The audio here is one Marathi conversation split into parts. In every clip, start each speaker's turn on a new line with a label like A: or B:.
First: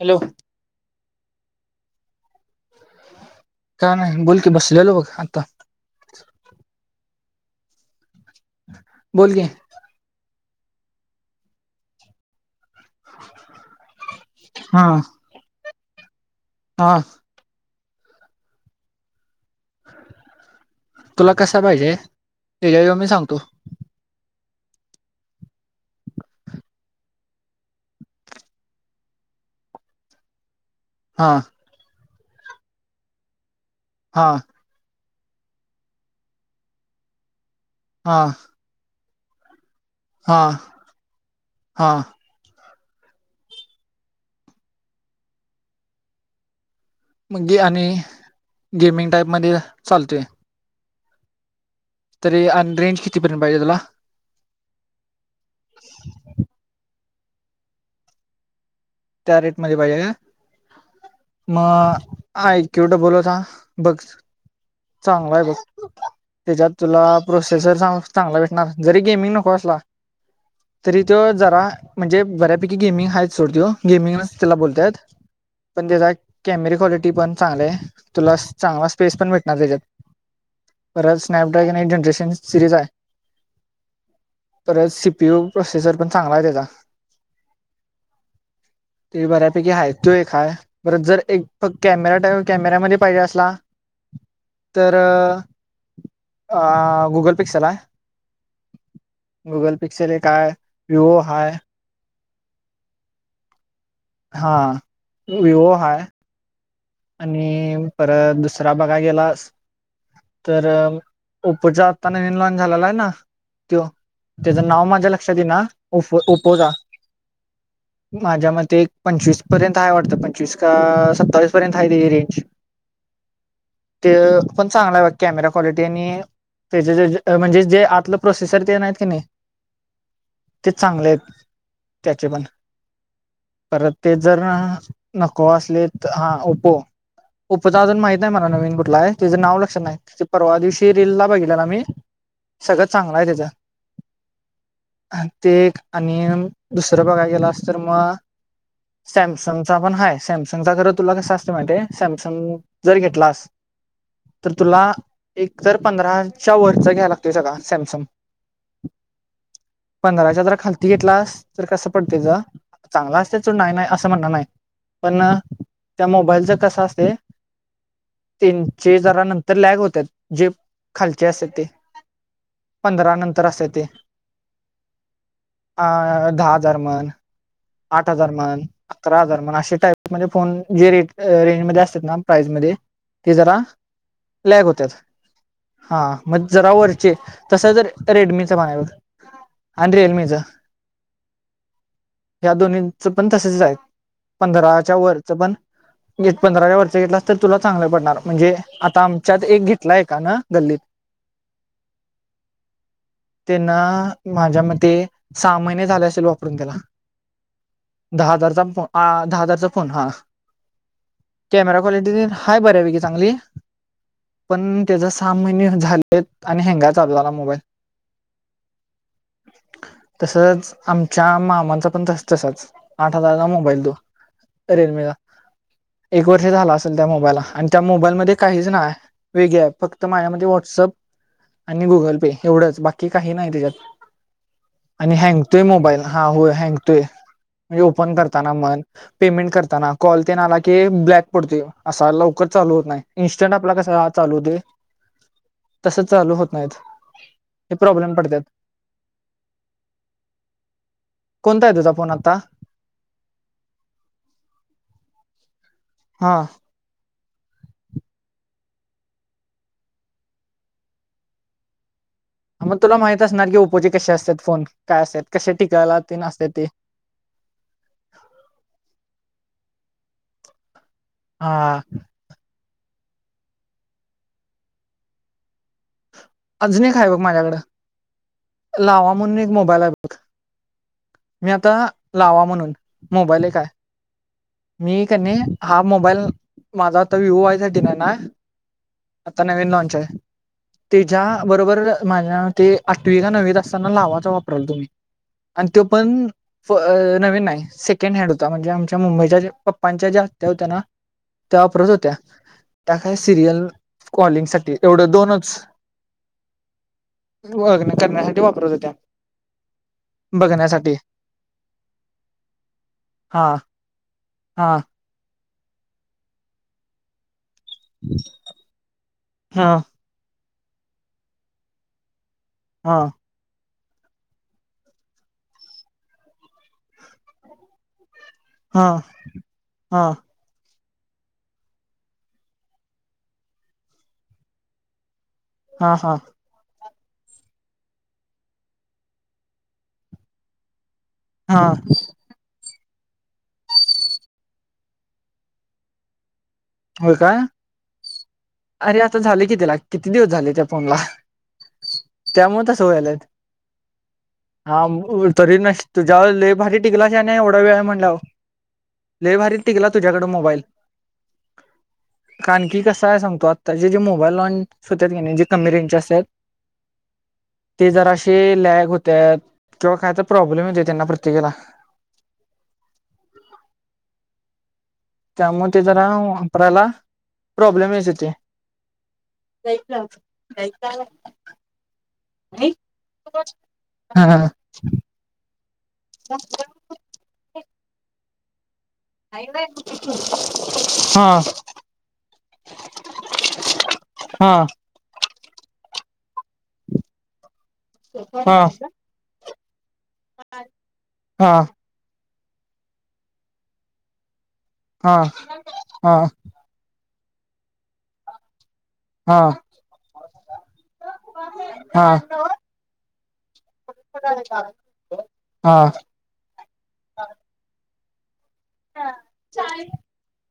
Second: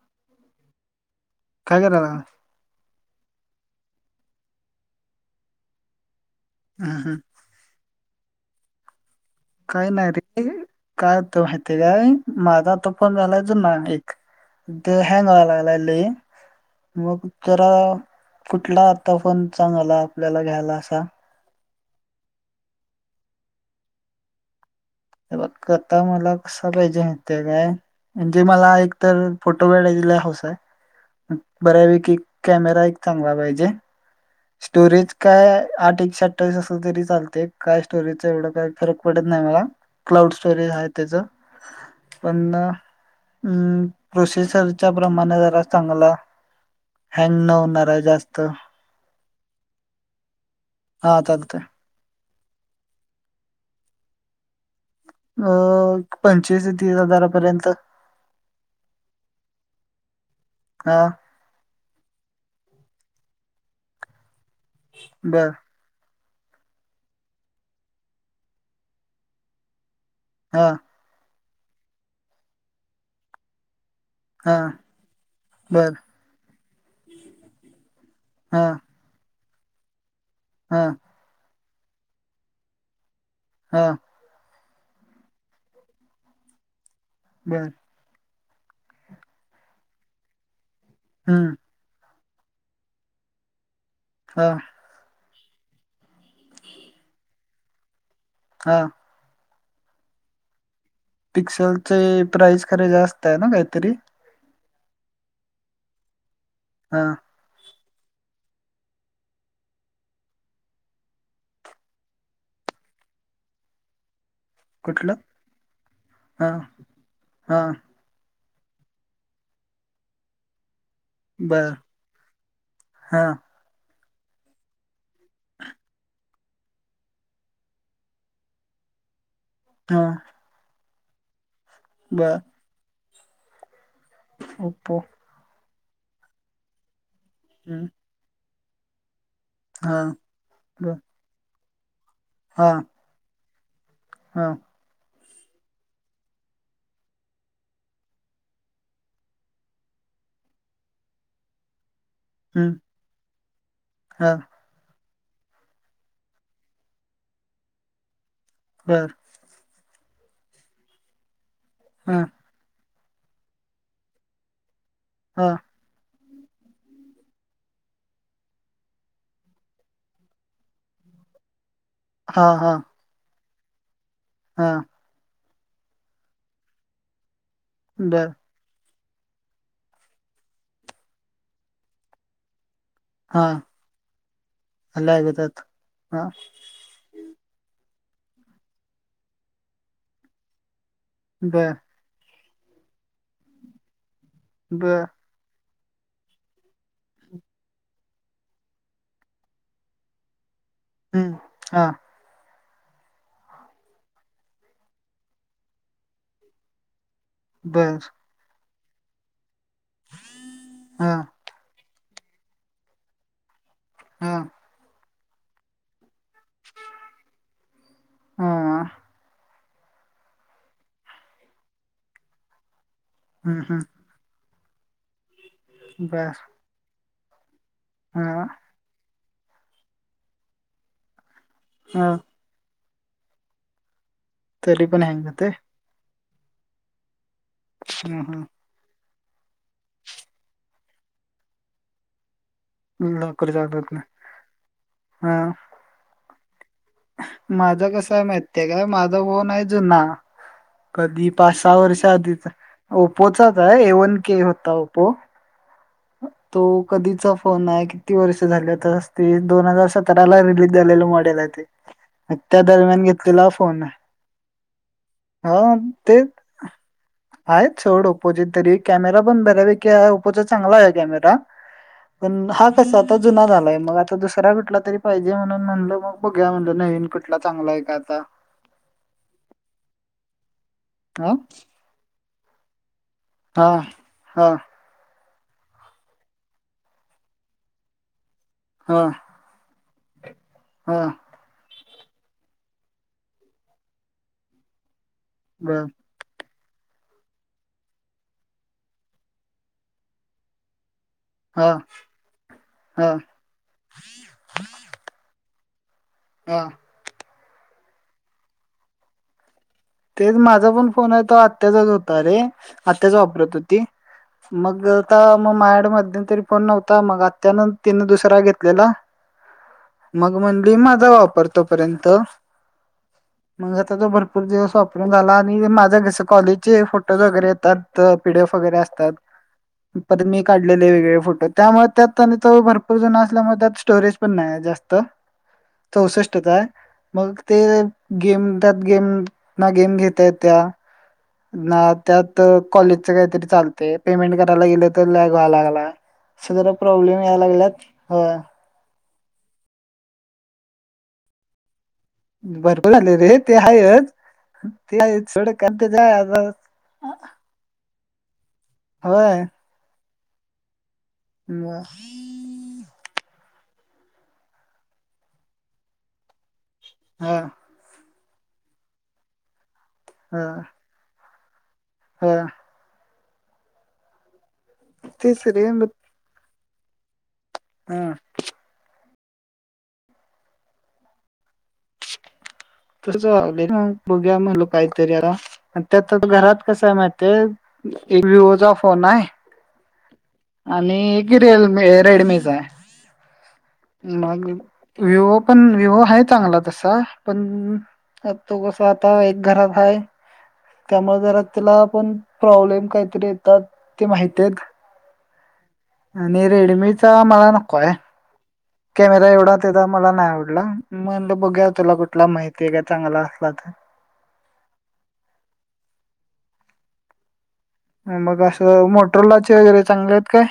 A: हॅलो!
B: काय करायला?
A: काय नाही. बोल की, बसलेलो बघ, आता
B: हम्म हम्म.
A: बोल के.
B: काय नाही रे. काय होतय माहितीय काय? माझा तो फोन झालाय जुना एक,
A: हा
B: तो हँग व्हाय लागलाय लई,
A: हा
B: मग जरा, कुठला आता फोन चांगला आपल्याला घ्यायला असा?
A: तुला कसा पाहिजे? त्याज्या हेज्यावर मी सांगतो.
B: बघ आता मला कसा पायजे माहितय काय? म्हणजे मला एकतर, फोटो काढायची लय हौस हाय.
A: हा
B: बऱ्यापैकी कॅमेरा एक चांगला पाहिजे.
A: हा.
B: स्टोरेज काय, आठ एकशेअठ्ठावीस असल तरी चालतय, काय
A: हा
B: स्टोरेज एवढं काय फरक पडत नाही मला. क्लाउड
A: हा
B: स्टोरीज हाय त्याच.
A: हा
B: पण, म प्रोसेसाईच्या प्रमाणं जरा चांगला. हँग न
A: म्हणजे आणि,
B: होणार आहे जास्त
A: गेमिंग टाईपमध्ये चालतोय.
B: हा चालतंय.
A: तरी, आणि रेंज कितीपर्यंत पाहिजे तुला?
B: अं एक पंचवीस ते तीस हजारापर्यंत.
A: त्या रेटमध्ये पाहिजे काय?
B: हा.
A: मग आय क्ये डब्बल होता बघ चांगलाय
B: बर
A: बघ. त्येच्यात तुला प्रोसेसर चांगला भेटणार. जरी गेमिंग नको असला
B: हा.
A: तरी त्यो जरा म्हणजे बऱ्यापैकी गेमिंग हायच सोड त्यो गेमिंग तुला
B: हा
A: बोलतायेत पण,
B: बर
A: त्याचा कॅमेरे क्वालिटी पण चांगलीये. तुला
B: हा
A: चांगला- स्पेस पण भेटणार त्यांच्यात.
B: हा
A: खंर स्नॅपड्रॅगन एक जनरेशन सिरीज आहे.
B: हा
A: तर सीपीयू प्रोसेसर पण चांगला आहे त्यांचा -
B: बरं
A: त्यो बऱ्यापैकी हाय त्यो एक हाय. परत जर एक
B: हम्म
A: फक्त कॅमेरा टाइम कॅमेऱ्यामध्ये पाहिजे असला.
B: हा.
A: तर गुगल पिक्सल आहे.
B: हा
A: गुगल पिक्सर हे काय?
B: पिक्सेल चे प्राइस खरे जास्त आहे ना काहीतरी.
A: हां वीवो हा
B: हा
A: आणि परत दुसरा बघा गेलास. तर ओप्पोच्या आत्ता नवीन लॉनच झालेला आहे ना. त्यो त्याचं नाव माझ्या
B: कुठलं
A: लक्षात येई ना ओपो
B: हा
A: ओपपोचा-
B: हा
A: माझ्या मते एक पंचवीस पर्यंत ह वाटतं पंचवीस का स-
B: बर
A: पर्यंत रेंज
B: हा
A: ते पण चांगला कॅमेरा क्वालिटी आणि- त्याचे म्हणजे जे आतलं प्रोसेसर ते नाहीत की नाही.
B: हा
A: ते चांगले आहेत त्याचे
B: बर
A: पण- परत ते जर
B: ओप्पो
A: नको असले हा ओप्पो ओपोचा
B: हम्म,
A: अजून माहिती. नाही मला नवीन कुठला आहे तुझं नाव लक्षात नाही
B: हा
A: त परवा दिवशी
B: बर
A: रील ला बघितलं ना मी. सगळं चांगलं आहे तेच.
B: हम
A: ते आणि दुसरं बघायला गेलास तर मग, सॅमसंग चा पण हा सॅमसंगचा खर- तुला कसं अस माहितेय समसंग
B: हम्म,
A: जर घेतलास.
B: हा
A: तुला एक तर पंधराच्या वरच घ्या लागतय सगळा सॅमसंग,
B: बर
A: पंधराच्या जरा खालती घेतलास तर कसं
B: हा
A: पडतंय. चांगला असते चो नाही नाही असं म्हणण नाही पण
B: हा
A: त्या मोबाईलच कस असते. तीनचे जर नंतर लॅग होतात जे खालचे असत ते-
B: हा हा
A: पंधरा नंतर असं येते.
B: हा
A: हा हा दहा हजार म्हण आठ हजार
B: बर
A: म्हण. अकरा हजार म्हण असे टाईप मध्ये फोन जे रेट रेंजमध्ये असतात ना प्राईस मध्ये ते
B: हा
A: जरा प्लॅग होतात
B: लागतात
A: हा मग जरा वरचे तसं जरा रेडमीचा माझ्याकडं हाय बघ अण रियलमीचा
B: बर
A: या दोन्हींचं पण तसचं आहे पंधराच्या
B: बर
A: वरचं पण येत पंधराच्या वरचा घेतलास तर तुला चांगलं पडणार म्हणजे आता आमच्यात एक घेतलाय एकानं गल्लीत
B: हम्म हा
A: त्यांनं माझ्या मते सहा महिने झाले असेल वापरून त्याला
B: बर
A: दहा हजारचा फो आ.. दहा हजारचा फोन हा
B: हा
A: कॅमेरा क्वालिटीटीत हाय बर्या पैकी चांगली
B: हम्म
A: पण त्याचा सहा महिने झालीत आणि हँंगाय चालू झाला मोबाईल
B: हा [unintelligible]
A: तसच आमच्या मामांचा पण तस तसाच आठ हजाराचा
B: हम्म
A: मोबाईल
B: हम्म
A: तो रिअलमीचा एक
B: बर
A: वर्ष झाला असेल त्या मोबाईलला आणि त्या मोबाईलमध्ये
B: हा
A: काहीच नाहीय वेगळं आहे फक्त माझ्यामते व्हॉटसअप आणि
B: हा
A: गुगल पे एवढंच बाकी काही नाही त्याच्यात
B: तरी पण
A: आणि हँग
B: होतंय
A: तोय मोबाईल हा हो हँगतोय म्हणजे ओपन
B: हम्म
A: करताना म्हन पेमेंट करताना कॉल तेन आला की ब्लॅक पडते असा लव कर चालू होत नाही
B: हम्म लवकर
A: इन्स्टंट आपला
B: जागत
A: कसा ह
B: नाही
A: चालू होतोय तसं चालू होत नाहीत. हे
B: माझं कस
A: प्रॉब्लेम
B: आहे
A: पडतात
B: माहित आहे काय माझा फोन आहे जुना कधी पाच
A: कोणता आहे
B: सहा
A: तुझा फोन
B: वर्षा
A: आता
B: आधीचा ओपोचाच आहे ए वन के होता ओपो
A: हा
B: तो कधीचा फोन आहे किती वर्ष झाले आता ते दोन हजार सतराला रिलीज झालेलं मॉडेल आहे ते, [inaudible] त्या
A: मग तुला
B: दरम्यान
A: माहित असणार
B: घेतलेला
A: की
B: फोन
A: ओप्पोचे
B: आहे
A: कसे असतात फोन काय असतात कसे
B: हा न
A: टिकायला तेन
B: तेच
A: असतात ते
B: आहे सोड ओपोचे तरी कॅमेरा पण बऱ्यापैकी ओपोचा चांगला आहे कॅमेरा
A: हा-
B: पण हा कसा आता जुना झालाय मग आता दुसरा कुठला तरी पाहिजे म्हणून म्हणलं मग बघूया म्हणलं
A: अजून एक
B: नवीन
A: आहे बघ
B: कुठला चांगला
A: माझ्याकडं
B: आहे का आता
A: लावा म्हणून एक मोबाईल आहे बघ
B: हा
A: मी आता लावा म्हणून मोबाईल एक
B: हा
A: आहे
B: हा
A: मी कणी हा मोबाईल माझा आता विवो व्हाच चा दिलाय ना
B: हा
A: आता नवीन लॉन्च आहे
B: हा
A: ते ज्या बरोबर माझ्या ते आठवी का नववीत असताना लावाचा वापरालतो मी आणि
B: बर
A: त्यो पण फो अ नवीन नाही सेकंड हँड होता म्हणजे आमच्या मुंबईच्या ज्या पप्पांच्या ज्या आत्या होत्या ना त्या
B: हा
A: वापरत होत्या त्या
B: हा
A: काय सिरियल कॉलिंग साठी एवढं दोनच
B: हा
A: ती व्हय नुसता काॅलसाठी वापरत होतो
B: तेच माझा पण फोन आहे तो आत्याचाच होता रे आत्याच
A: हा
B: वापरत होती
A: हा
B: मग आता मग माझ्यकडं मध्यंतरी फोन नव्हता मग आत्यानं तिने दुसरा घेतलेला
A: हा
B: मग म्हणली माझा वापर तोपर्यंत.
A: हा,
B: मग आता तो भरपूर दिवस वापरून झाला आणि माझ कसं कॉलेजचे फोटोज वगैरे येतात. त पीडीएफ वगैरे
A: हा
B: असतात
A: हा
B: पण मी. काढलेले वेगळे फोटो त्यामुळे त्यात आणि तो भरपूर जन असल्यामुळे त्यात स्टोरेज पण नाही जास्त.
A: हा हा
B: चौसष्टच आहे मग ते गेम त्यात गेम. ना गेम घेता येत्या
A: हा
B: ना. त्यात कॉलेजच काहीतरी चालते पेमेंट करायला गेलं तर लॅग व्हा लागला अस जरा.
A: हो
B: प्रॉब्लेम याय
A: काय
B: लागल्यात होय.
A: अरे आता झाले की, त्याला किती दिवस झाले त्या फोनला. त्यामुळे तसं
B: बरोबर झाले
A: व्हायलात
B: रे ते आहेच.
A: हा
B: ते आहे
A: [unintelligible]
B: सोड
A: तरी
B: कारण
A: नस
B: त्याचा
A: तुझ्या लय भारी टिकला नाही एवढा वेळ म्हणला
B: होय.
A: टिकला तुझ्याकडे मोबाईल.
B: [inaudible]
A: कारण की कसं आहे सांगतो आत्ताचे जे जे मोबाईल लॉनच होत कनाय नाही जे कमी रेंजचे असतात.
B: हा,
A: ते जरा असे लॅग होत्यात किंवा काय तर प्रॉब्लेम येतोय त्यांना प्रत्येक ह्याला.
B: होय, तेच
A: त्यामुळे
B: रे
A: ते
B: मग
A: जरा वापरायला प्रॉब्लेम
B: हा
A: येतात ते. जायच जायचला. नाही.
B: तसंच व्हायला बघूया म्हणलं काहीतरी याला त्यात घरात कस आहे माहि ''--'' ते एक विवोचा ऑफ. फोन आहे आणि
A: हा
B: एक रियलमी रेडमीचा आहे. मग
A: हा
B: विवो पण विवो आहे चांगला तसा पण त्यात तो
A: हा
B: कस आता एक घरात हाय त्यामुळे जरा
A: हा
B: तिला. पण प्रॉब्लेम काहीतरी येतात ते माहित आहेत.
A: हा हा,
B: आणि रेडमीचा मला नको हाय. कॅमेरा
A: हा
B: एवढा तेचा मला नाही आवडला म्हणल बघुया तुला
A: हा
B: कुठला माहिती आहे का चांगला असला तर.
A: हा,
B: मग असं मोटरलाचे वगैरे चांगले आहेत काय?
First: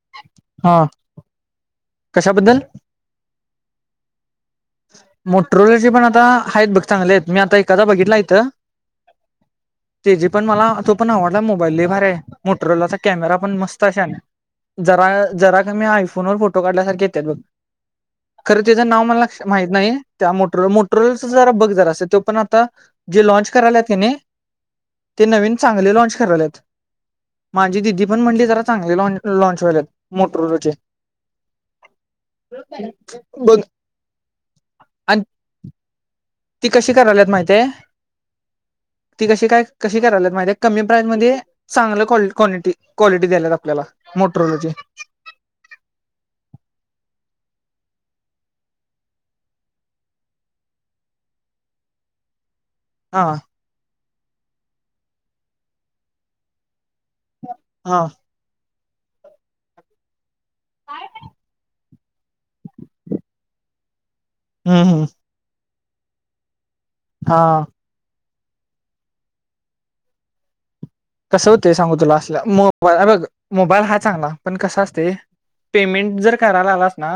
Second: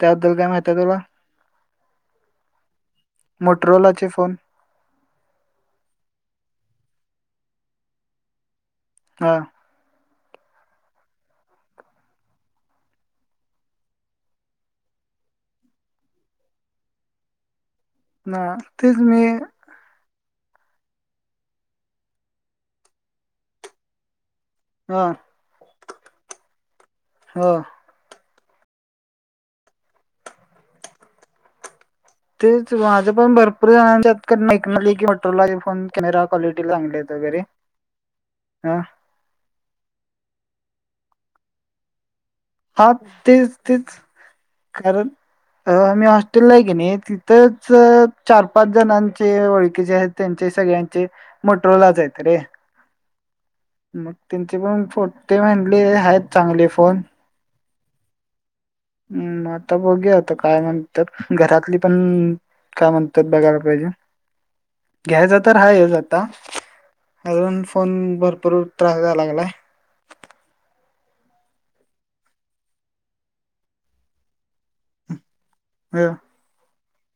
B: त्याबद्दल काय माहीत
A: हा
B: तुला?
A: कशाबद्दल
B: मोटरोलाचे फोन.
A: मोटरोलाचे पण आता आहेत बघ चांगले आहेत मी आता एखादा बघितला इथं.
B: हा,
A: त्याची पण मला तो पण आवडला मोबाईल ल‌ई भारी हाय मोटरोलाचा कॅमेरा पण मस्त आहे शान्या. जरा जरा कमी आयफोन वर फोटो काढल्यासारखे येत्यात बघ
B: हा
A: खरं त्याचं
B: तेच
A: नाव मला
B: मी
A: लक्षा ''--'' माहित नाही त्या मोटरो मोटरोलाच जरा बघ जरास त्यो पण आता जे लॉन्च कराल्यात कनीय.
B: हा
A: ते नवीन चांगले लँनच कराल्यात
B: हो
A: माझी दिदी. पण म्हंणली जरा चांगली ल लॉन्च व्हाल्यात मोटरोलाचे.
B: तेच माझं पण
A: बघ
B: भरपूर जणानच्या कडणं ऐकन आलयं कि
A: आणि
B: मेट्रोलाचे फोन. कॅमेरा क्वालिटी
A: ती कशी
B: चांगली आहेत
A: करायल्यात
B: वगैरे
A: माहितीये
B: हा,
A: ती कशी काय कशी करायलात माहित हाय काय कमी प्राईज मध्ये चांगलं कॉ ''--'' क्वालिटी
B: हा
A: क्वालिटी द्याल्यात
B: तेच
A: आपल्याला
B: तेच
A: मोटोरोलाचे.
B: [unintelligible] अ आम्ही हॉस्टेलला हाय की नी तिथंच चार- पाच जणांचे ओळखीचे हायत त्यांचे सगळ्यांचे मोटरोलाच हाईत रे.
A: हां.
B: मग त्यांचे पण फोट् ते म्हणले हायत चांगले फोन.
A: हा.
B: हम् आता बघुया आता काय म्हणत्यात घरातली. पण काय म्हणत्यात बघायला पायजे.
A: हं हं.
B: ह्याचा तर हायच आत्ता.
A: हा
B: अजून फोन भरपूर त्रास द्याय लागलाय.
A: कसं होतंय सांगू तुला असला म बघ मोबाईल हा चांगला पण कसं अस -ते
B: ह,
A: पेमेंट जर करा लागलास ना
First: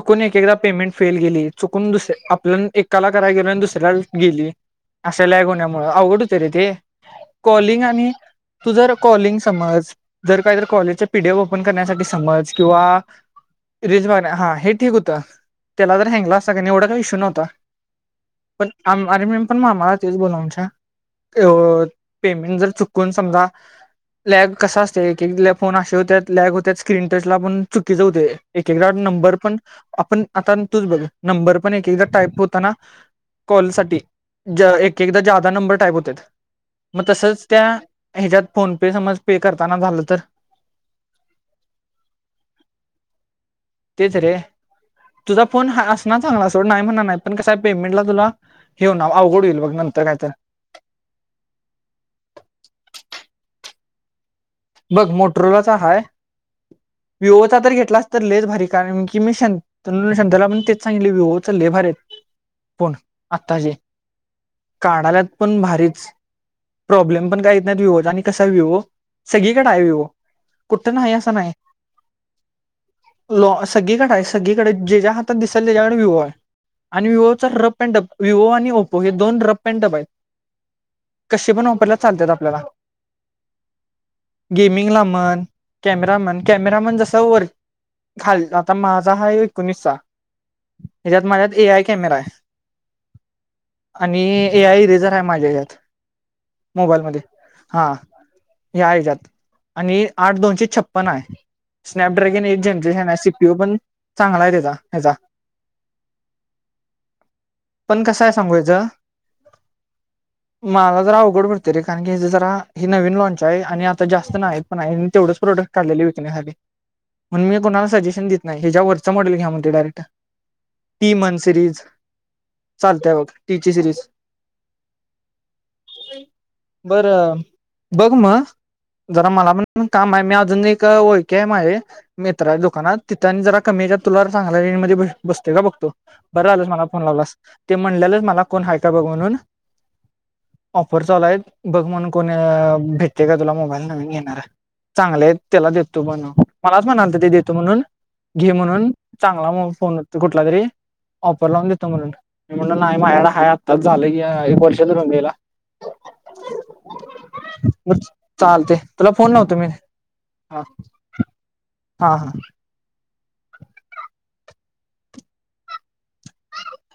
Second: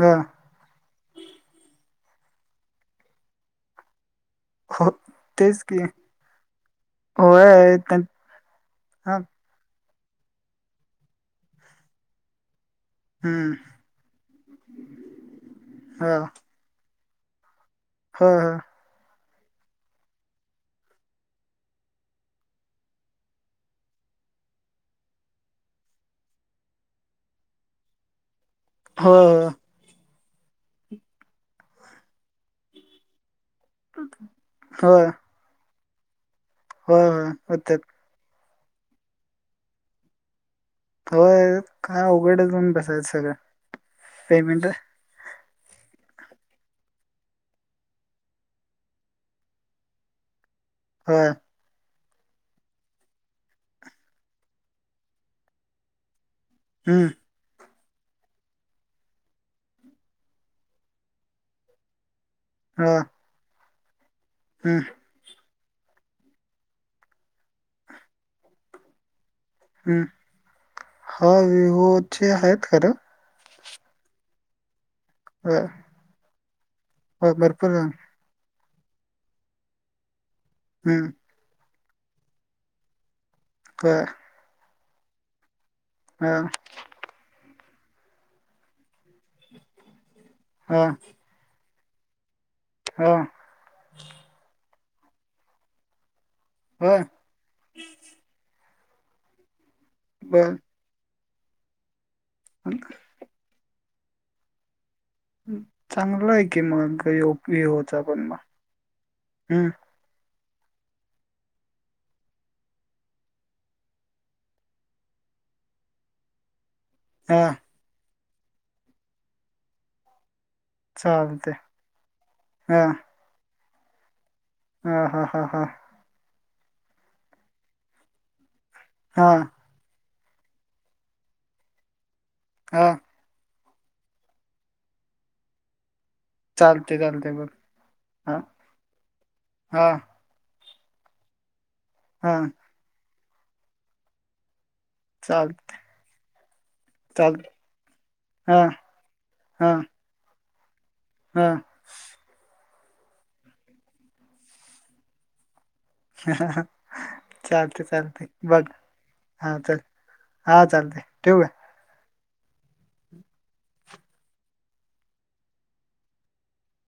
B: ह,
A: एक एकदा पेमेंट फेल गेली चुकून दुस आपल्या न एकाला काराय गेलो अन दुसऱ्याल गेली.
B: हो
A: असं लॅग
B: तेच की
A: होण्यामुळं अवघड होत रे ते.
B: होय
A: कॉलिंग
B: त्यां-
A: आणि तू जर
B: हा,
A: कॉलिंग समज जर काईतर कॉलेजच्या पी डी एफ ओपन करण्यासाठी समज किंवा
B: हम्म,
A: रिजवान हा हे ठीक होतं त्याला जर
B: हा,
A: हँगला असता का न एवढा का इशू नव्हता.
B: हो हो.
A: पण आम अरे मीन पण मामाला तेच बोललो आमच्या अ पेमेंट जर चुक् कोण समजा. लॅग कसा असते एक एकल्या फोन असे होत्यात लॅग होत्यात स्क्रीन टचला पण चुकीच होतय. एक एकदा
B: हो
A: नंबर
B: हो
A: पण आपण आता न तूच बघ नंबर पण एक एकदा टाईप होताना कॉल साठी
B: हो हो
A: एक
B: होय
A: एकदा जादा नंबर टाईप होत्यात म
B: होय
A: तसच
B: होत्यात.
A: ह्याच्यात फोन पे समज पे करताना झालं तर
B: होय का अवघडच होऊन बसायचं सगळं
A: तेच रे
B: पेमेंट-
A: तुझा फोन हा अस ना चांगला असो न्हाई म्हणाणा नाय पण कसय पेमेंटला तुला- हे हुना आवघड हुईल बघ नंतर कायत.
B: होय
A: बघ. मोटरोलाचा हाय.
B: हम्म.
A: विओचा तर घेतलास तर लयच भारी कारण की मी शन- तर न शांत्याला पण तेच सांगितलं व्हीवोचं लय भारीयत. पण
B: हो
A: आता जे
B: हम्म
A: काडाला. पण भारीच प्रॉब्लेम पण काईत नाईत व्हीवोच आणि कसा व्हीवो- सगळीकडं हाय
B: हम्म
A: विहवो कुठं न्हाई
B: हो
A: असं नाई.
B: विवोचे आहेत खरं
A: लॉ सगळीकडंय सगळीकडं ज्या ज्या हातात
B: होय
A: दिसेल त्याच्याकडं व्हीवोय आणि
B: होय
A: व्हीवोचा
B: भरपूर
A: रप
B: आहे.
A: अँड डब- विवो आणि ओपो हे दोन रप अँड टपायत.
B: हम्म.
A: कशे पण वापरल्या चालत्यात आपल्याला.
B: तर.
A: गेमिंग ला मन कॅमेरा
B: हा
A: मन कॅमेरा मन जसं वर- खाल आता माझा हाय एकोणीस चा.
B: हा.
A: ह्याच्यात माझ्यात ए आय कॅमेराय.
B: हा.
A: आणि ए आय इरेझराय माझ्या यात
B: होय
A: मोबाईल मध्ये हा. हे आहे एच्यात आणि आठ
B: बर
A: दोनशे छप्पन आहे. स्नॅपड्रॅगन एट झेंनं चा आहे सीपीओ पण चांगला आहे त्याचा ह्याचा
B: चांगला ये की मग येपोयो चा
A: कसं
B: पण
A: आहे
B: मग
A: सांगू याचं
B: हम्.
A: मला जरा अवघड पडते रे, कारण की हे जरा हे नवीन लॉन्चये. [unintelligible] आणि आता जास्त नाही पण तेवढंच प्रोडक्ट काढलेले विकण्यासाठी.
B: हा
A: म्हणून मी कोणाला सजेशन देत नाही, ह्याच्या वरचा मॉडेल घ्या म्हणतोय डायरेक्ट. टी मन
B: चालते
A: सिरीज चालतंय बघ टीची सिरीज.
B: ह हा हा हा.
A: बरं मं जरा
B: हा
A: मला पण काम आहे. मी अजून एक वळकि आहे, माझी मित्राच्या
B: हा
A: दुकानात. तिथं अन जरा कमी याच्यात तुला चांगल्या हे मध्ये बसतोय का बघतो. बरं झालंस मला
B: चालते
A: फोन
B: चालते
A: लावलास.
B: बघ
A: ते म्हणलेलंच
B: हा
A: मला कोण हाय का बघ म्हणून.
B: हा
A: ऑफर चालू आहेत, बघ म्हणुन
B: हा
A: कोणी भेटते का तुला मोबाईल नवीन घेणारा. चांगलेयत
B: चाल
A: त्याला देतो बनवून. मलाच म्हणालत ते
B: चाल
A: देतो म्हणून, घे
B: हा
A: म्हणून चांगला
B: हा
A: फोन कुठला तरी.
B: हा
A: ऑफर लावून देतो म्हणून. मी म्हण नाही माह्या कडं हाय आत्ताच झालं क एक वर्ष धरून गेला.
B: [inaudible] चालते
A: वरचे
B: चालते बघ
A: चालतंय, तुला फोन लावतो
B: हा
A: मी
B: चल
A: हा
B: चालते ठेवू का?
A: हा हा.